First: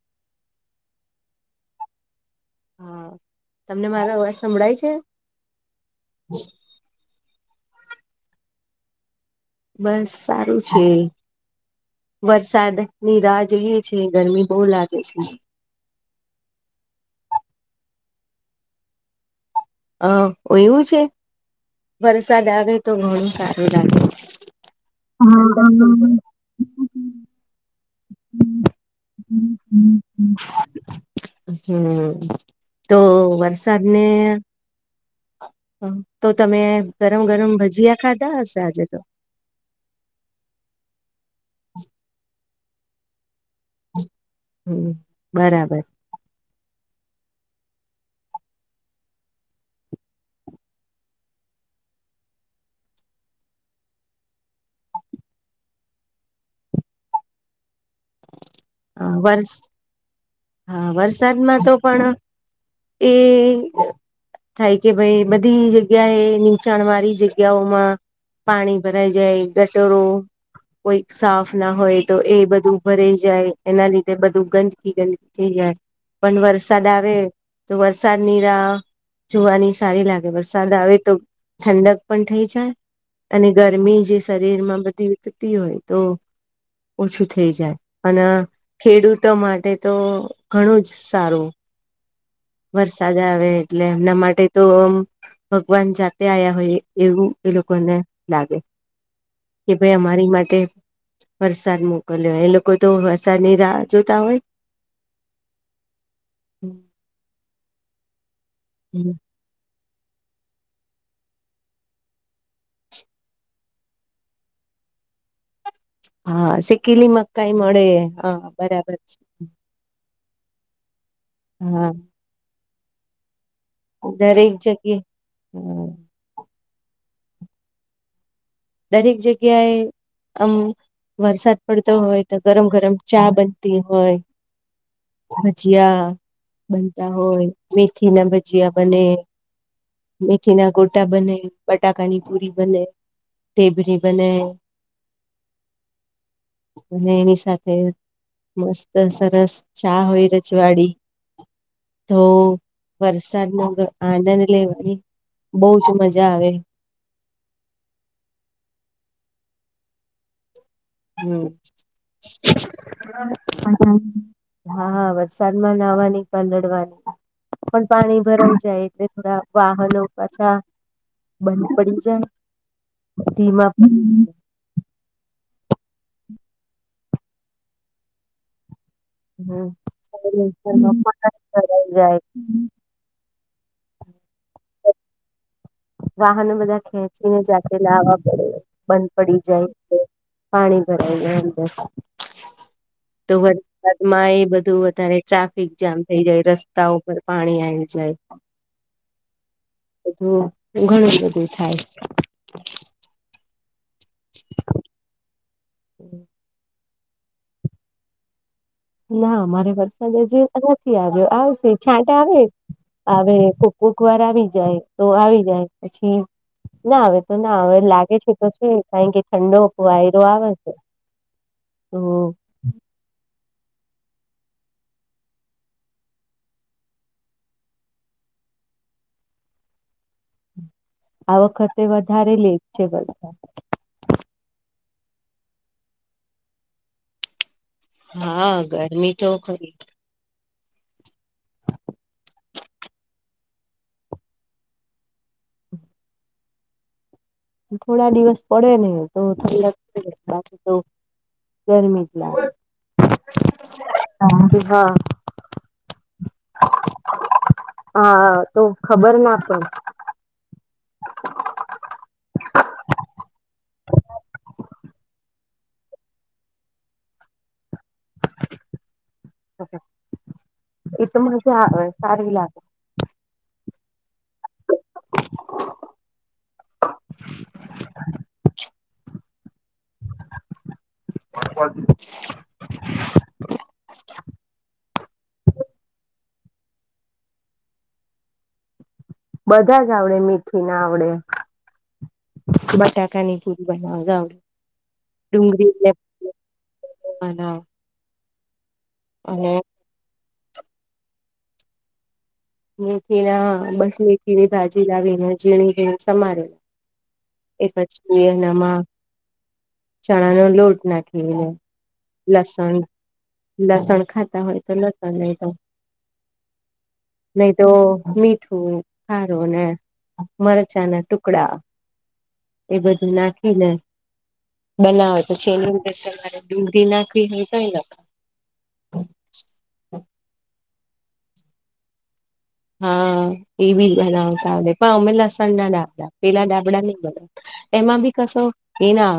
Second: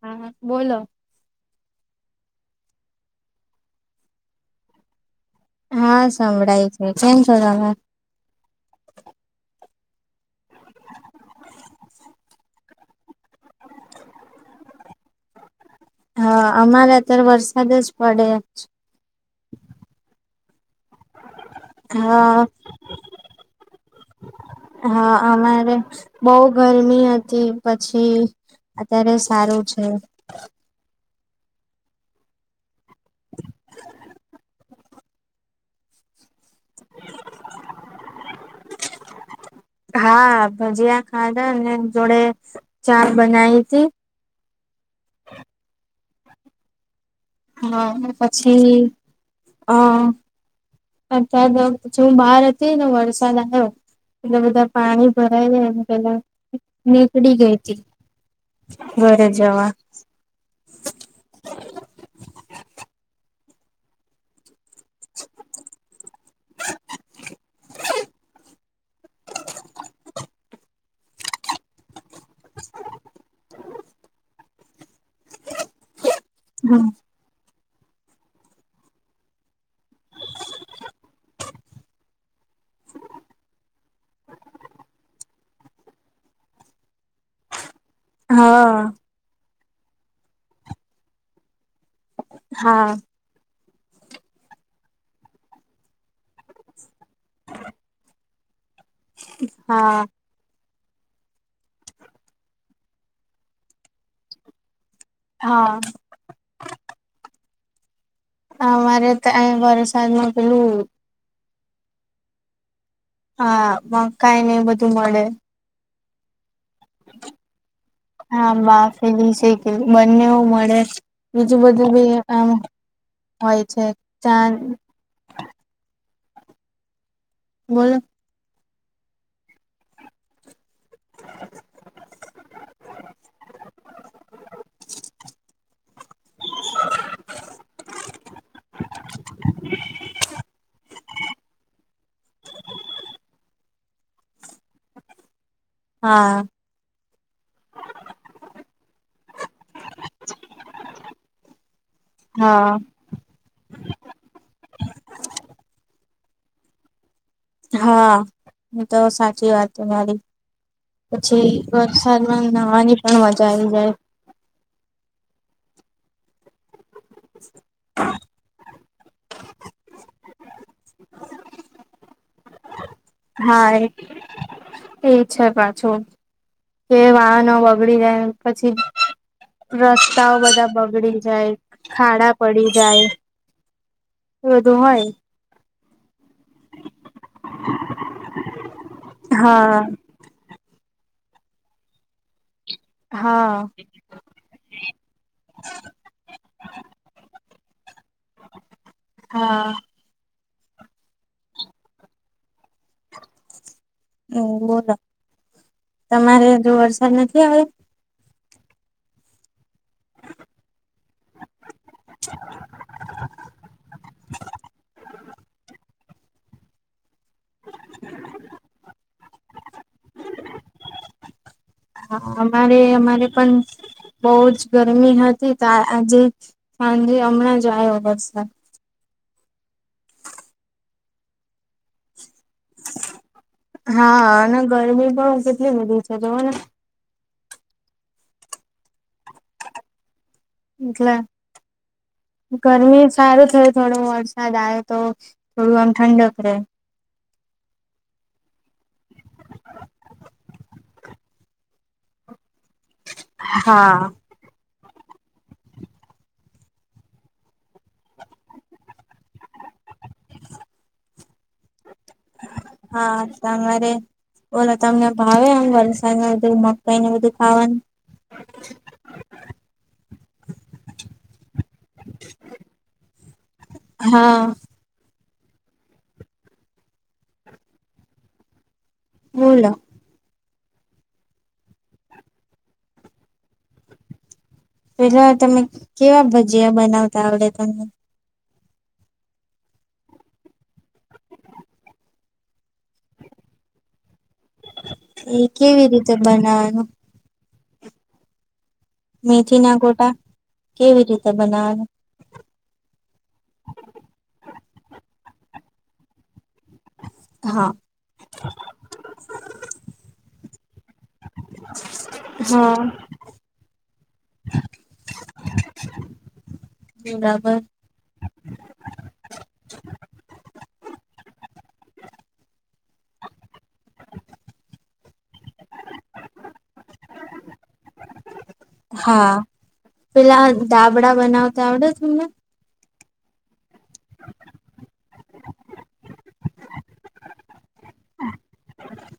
હા હા બોલો. હા, તમને મારો અવાજ સંભળાય છે? હા, સંભળાય છે કેમ છો લાલા? બસ સારું છે. વરસાદની રાહ જોઈએ છીએ, ગરમી બહુ લાગે છે. હા અમારે અતાર વરસાદ જ પડે છે. હ એવું છે, હા વરસાદ આવે તો ઘણું સારું લાગે હો. હા, અમારે બવ ગરમી હતી પ છી અત્યારે સારું છે. હમ્મ તો વરસાદ ને તો તમે ગરમ ગરમ ભજીયા ખાધા હશે આજે તો. હા, ભજીયા ખાધા અને જોડે ચા બનાઈ. હમ્મ બરાબર. હ પછી હ. અતાર તો જો હું બહાર હતી ને વરસાદ આયો. એટલે બધા પાણી ભરાય જાયને પેલા નીકડી ગઈ તી ઘરે વર્ષ જવા. હા વરસાદમાં તો પણ એ થાય કે ભાઈ બધી જગ્યા એ નીચાણ વાળી જગ્યાઓમાં પાણી ભરાઈ જાય ગટરો કોઈ સાફ ના હોય તો એ બધું ભરાઈ એના લીધે બધું ગંદકી ગંદકી થઈ જાય પણ વરસાદ આવે તો વરસાદનીરા જોવાની સારી લાગે વરસાદ આવે તો ઠંડક પણ થઈ જાય. અને ગરમી જે શરીર માં બધી વતી હોય તો ઓછું થઈ જાય. અને હા ખેડૂતો માટે તો ઘણું જ સારું. હા વરસાદ આવે એટલે એમના માટે તો આમ ભગવાન જાતે આ્યા હોય એવું એ લોકોને લાગે કે ભાઈ હા અમારી માટે વરસાદ મોકલ્યો એ લોકો તો વરસાદ ની રાહ જોતા હોય. હા. અમારે હમ. તો અહી વરસાદમાં પેલું હા મ કઈને બધું મળે હા સિકલી મકાઈ મળે હા બરાબર છે. એમનેવું મળે બીજું હા. બધું ભી આમ હોય છે દરેક ચાંદ જગ્યા હમ બોલો. દરેક જગ્યાએ આમ વરસાદ પડતો હોય તો ગરમ ગરમ ચા બનતી હોય. ભજીયા બનતા હોય મેથી ના ભજીયા બને. મેથી ના ગોટા બને બટાકાની પુરી બને. ઢેબ્રી બને હા અને એની સાથે મસ્ત સરસ ચા હોય રજવાડી તો હા વરસાદ નો આનંદ લેવાની બહુ જ મજા મજા આવે. હા તો સાચી વાત તમારી પછી વરસાદમાં નાહવાની પણ હમ મજા આવી જાય હા હા વરસાદમાં વાવાની પંદડવા પણ પાણી ભરાઈ જાય થોડા વાહનો પાછા બંધ પડી જાય હા ધીમા એ એ છે પણ છો કે વાહનો બગડી જાય પછી રસ્તાઓ બધા બગડી જાય જાય ખાડા પડી જાય બધું હોય વાહનો બધા ખેંચીને જાતે લાવવા પડે બંધ પડી હા જાય પાણી [unintelligible] તો હા વરસાદમાં એ બધું વધારે ટ્રાફિક જામ થઈ જાય રસ્તા પર પાણી આવ હા બધું ઘણું બધું થાય હમ બોલો તમારે જો વરસાદ નથી આવે ના અમારે વરસાદ હજી નથી આવ્યો આવશે છાંટ આવે આવે કોક કોક વાર આવી જાય તો આવી જાય પછી ના આવે તો ના હવે લાગે છે તો શું કારણ કે ઠંડો વાયરો આવે છે તો હા અમારે અમારે પણ બહુ જ ગરમી હતી તો આજે સાંજે હમણાં જ આયો વરસાદ [inaudible] આ વખતે વધારે લેટ છે બસ હા અને ગરમી પણ કેટલી બધી છે જુઓ ને હા ગરમી તો ખરી ગ્લા [inaudible] ગરમી સારું થય થોડો વરસાદ આવે તો થોડું આમ ઠંડક રે થોડા દિવસ પડે ને તો બાકી તો [unintelligible] મીટલા હા [inaudible] હા તો ખબર ના પ હા તમારે બોલો તમને ભાવે એમ વરસાદ બધું મકાઈ ને બધું ખાવાનું [inaudible] એ તો [unintelligible] સારી લાગે હા બોલો [unintelligible] પેલા તમે કેવા ભજીયા બનાવતા આવડે તમને બધા જ આવડે મીઠી ના આવડે [unintelligible] ની પૂરી બનાવા આવડે એ ડુંગરી કેવી રીતે બનાવાનું હના મેથી ના ગોટા કેવી રીતે બનાવાના? બાજી લાવીને ઝીણી જેણી સમારે એ હા પછી એનામાં ચણા નો લોટ નાખ [unintelligible] લસણ લસણ ખાતા હોય તો લતો લે તો નહી બરાબર તો મીઠું હારું ને મરચાના ટુકડા એ બધું નાખીને બનાવે તો છે જેની અંદર તમારે ભીંડી નાખવી ને કઈ [unintelligible] હા પેલા દાબડા બનાવતા આવડે તમને. હા. એ બી બનાવતા પણ અમે લસણ ના ડાબડા પેલા ડાબડા નહી બનાવ એમાં બી સા એ ના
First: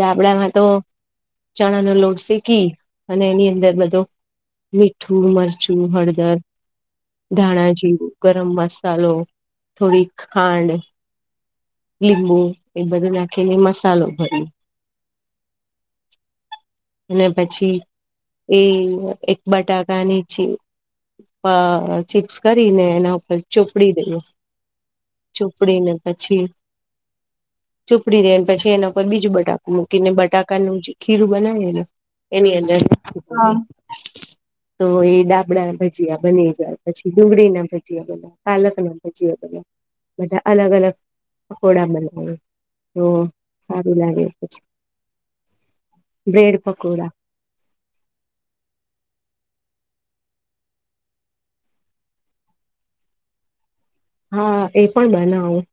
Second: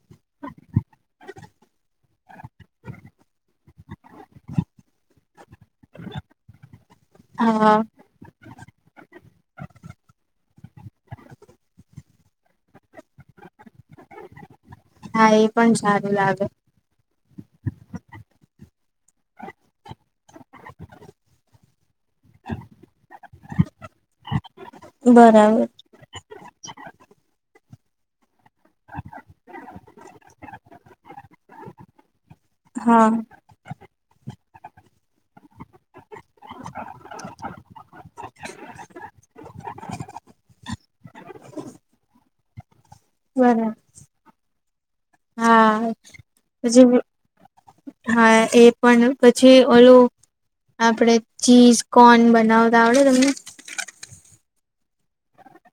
દાબડામાં તો ચણા નો લોડ શેકી અને એની અંદર બધો મીઠું મરચું હળદર હા ધાણાજીરું ગરમ મસાલો થોડી ખાંડ. લીંબુ એ બધું નાખીને મસાલો ભરી હા એ પણ સારું લાગે. અને પછી એ એક બટાકા નીચી આ ચીપ્સ કરીને એના ઉપર ચોપડી દઈએ. બરાબર ચૂપડી ને પછી ચુંપડી રેલ પછી એના ઉપર બીજું બટાકું મૂકીને બટાકાનું જે ખીરું બનાવે એને એની અંદર હા. તો એ ડાબડા ભજીયા બની જાય પછી ડુંગળી ના ભજીયા બન્યા પાલક ના ભજીયા બન્યા. બધા અલગ અલગ પકોડા બનાવે તો બરાબર સારું લાગે પછી. હા બ્રેડ પછી પકોડા હા એ પણ પછી ઓલું આપડે ચીઝ કોન બનાવતા આવડે તમને. હા એ પણ બનાવું.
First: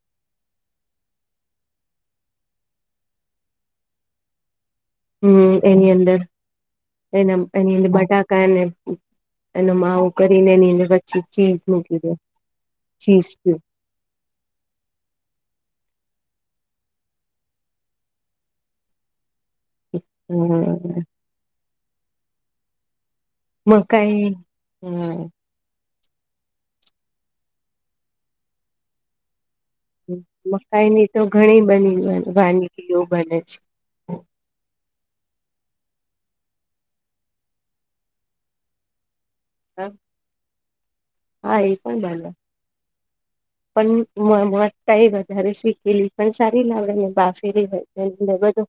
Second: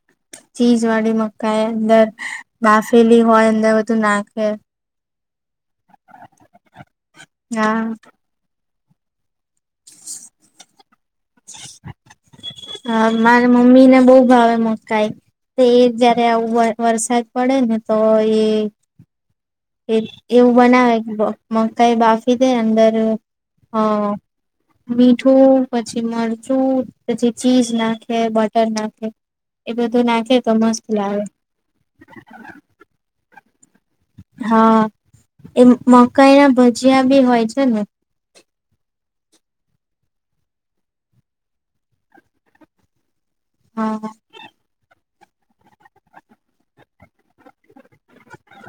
ચીજ વાળી મકાઈ અંદર બાફેલી હોય અંદર બધું નાખે. હમ એની અંદર એના એની હા અંદર બટાકા ને એ માવું કરી ને એની અંદર ચી ચીઝ મૂકી દઉં. હા મારા મમ્મી ને બહુ ભાવે મકાઈ તે એક જાત ને આવું વરસાદ પડે ને તો એ એ એવું હ બનાવે મકાઈ બાફી દે અંદર હા મકાઈ હા મીઠું પ પછી મરચું પછી ચીઝ નાખે બટર નાખે. એ બધું નાખે તો મસ્ત મકાઈની તો લાવે ઘણી બની વાનગીઓ બને છે. હા એ મકાઈ ના ભજીયા બી હોય છે ને. [inaudible] હા. હા એ પણ બંને પણ હા માંગ વધતા [unintelligible] તારે શીખેલી પણ સારી લાવે ને બાફેરી હોયંદ બધું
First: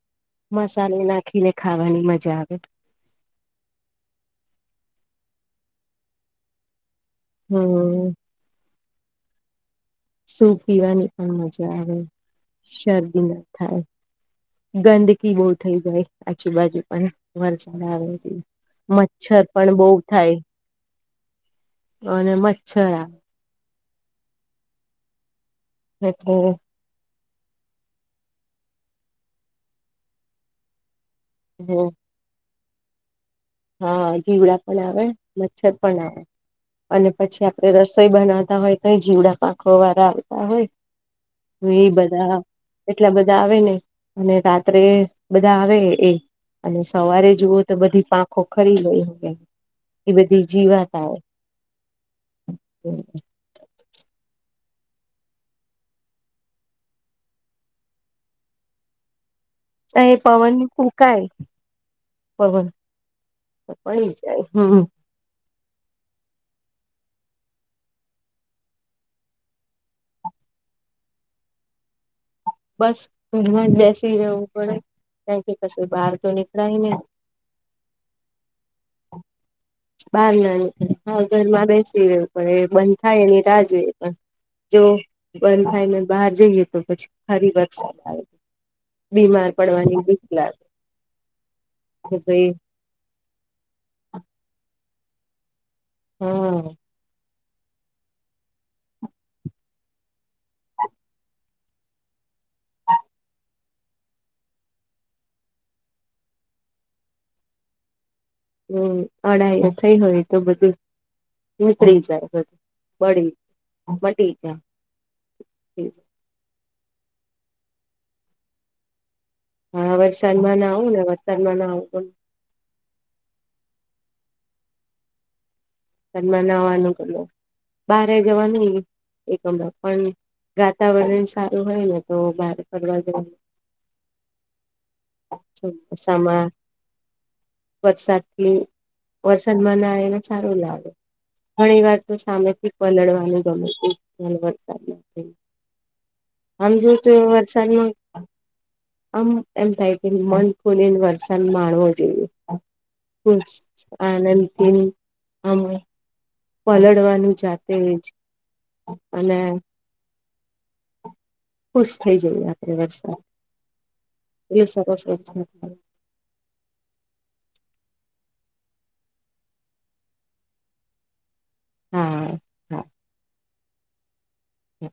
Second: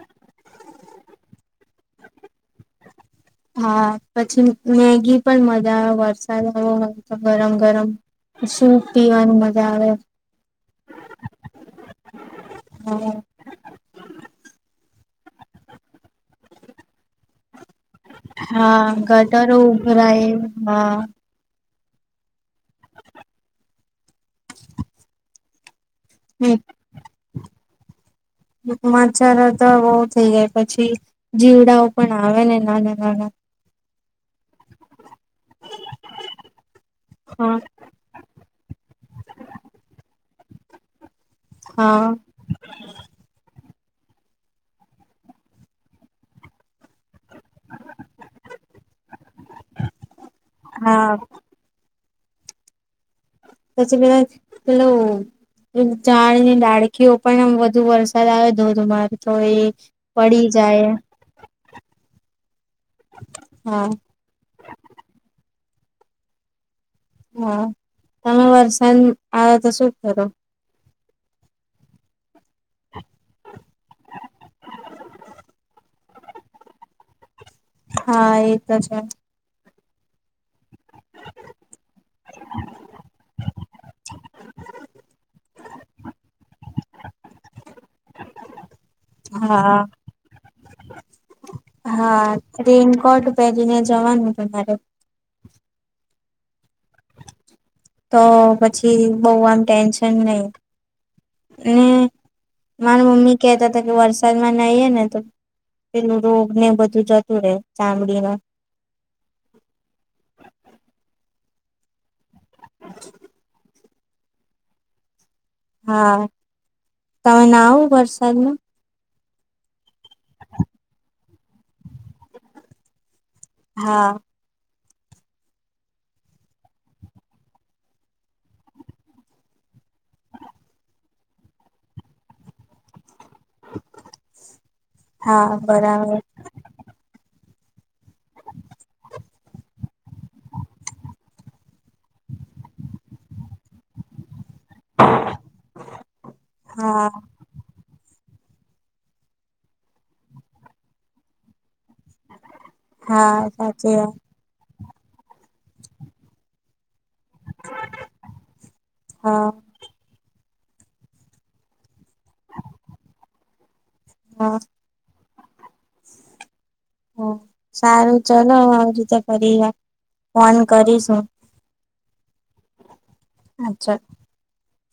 મસલે નાખીને ખાવાની મજા આવે. હા પછી મેગી પણ મજા આવે વરસાદ આવ્યો હોય. ગરમ ગરમ હમ સૂપ પીવાનું મજા આવે. સૂપ પીવાની પણ મજા આવે હા. શરદી ના થાય. ગંદકી બહુ થઇ જાય આજુબાજુ પણ વર વરસાદ આવે એવી હા મચ્છર ગટરો પણ બો ઉભરાય થાય. હા અને મચ્છર એટલે હમ્મ. માછાલ તો બો થઇ જાય પછી જીવડાઓ પણ આવે ને નાના નાના. હા જીવડા પણ આવે મચ્છર પણ આવે. અને પછી હા આપડે રસોઈ બનાવતા હોય તો જીવડા [unintelligible] વાળા. હોય એ હા બધા એટલા બધા આવે નહિ અને રાત્રે બધા આવે એ અને સવારે જુઓ તો બધી પ પંખો ખરી ગય એ બધી જીવાતા હા હોય. [inaudible] પછી પેલા પેલો. ઝાડની ડાળકીઓ પણ આમ વધુ વરસાદ આવે ધોધમાર. તો એ અ પડી પવન જાય કુલકા પવન. હા પડી જાય હ. હા તમે વાર સાંજ આવે તો શું થતું. બસ હ જ બેસી રહેવું પડે ક્યાથી ક બહાર. તોું નીકળ. હા એ તો છે. બાર નાા ઘરમાં બેસી રહ્યું પણ એ બંધ થાય એની રા. પણ જો બંધ થાઈને બહાર જઈએ તો પછી. ફરી વરસાદ આવે બીમાર હા પડવાની દીક લાગે. કે હા ભાઈ રેનકોટ પહેરીને જવાનું તમારે. હમ. તો પછી બહ આમ ટેન્શન નહી. મારા મમ્મી કેહતા હતા કે વરસાદમાં નઈ ને તો. પેલું રોગ ને બધું જતું રહેે ચામડી ન. હમ અઢાઈ થઈ હોય તો બધું નીકળી જાય. બડી બધી છે. હા તમે ના આવ વરસાદમાં. હા વરસાદમાં ના આવું ને વરસાનમાં ના આવું પણ. હા. ઘનમાં નાવાનું કે બારે જવાનું એક હમ પણ. વાતાવરણ સારું હોય ને તો બહાર ફરવા જ હા બરાબર સામાં. વરસાદની વરસાદમાં ના આવેને સારું લાવે. ઘણી વાર તો સામેથી પલળવાનું ગમે. આમ જો હા તો વરસાદમાં. અમ એમ થાય કે મન ખોલીને વરસાદ માં હા સાચી - વાત આણ [unintelligible] આમ પલળવાનું. અને જાતે જ અને હા પુશ [inaudible] થઈ જઈ આપે વરસાદ હા એ સરસ જ છે. હ સારું ચલો આવી રીતે ફરી વા ફોન કરીશું. હા હા. અચ્છા. હમ.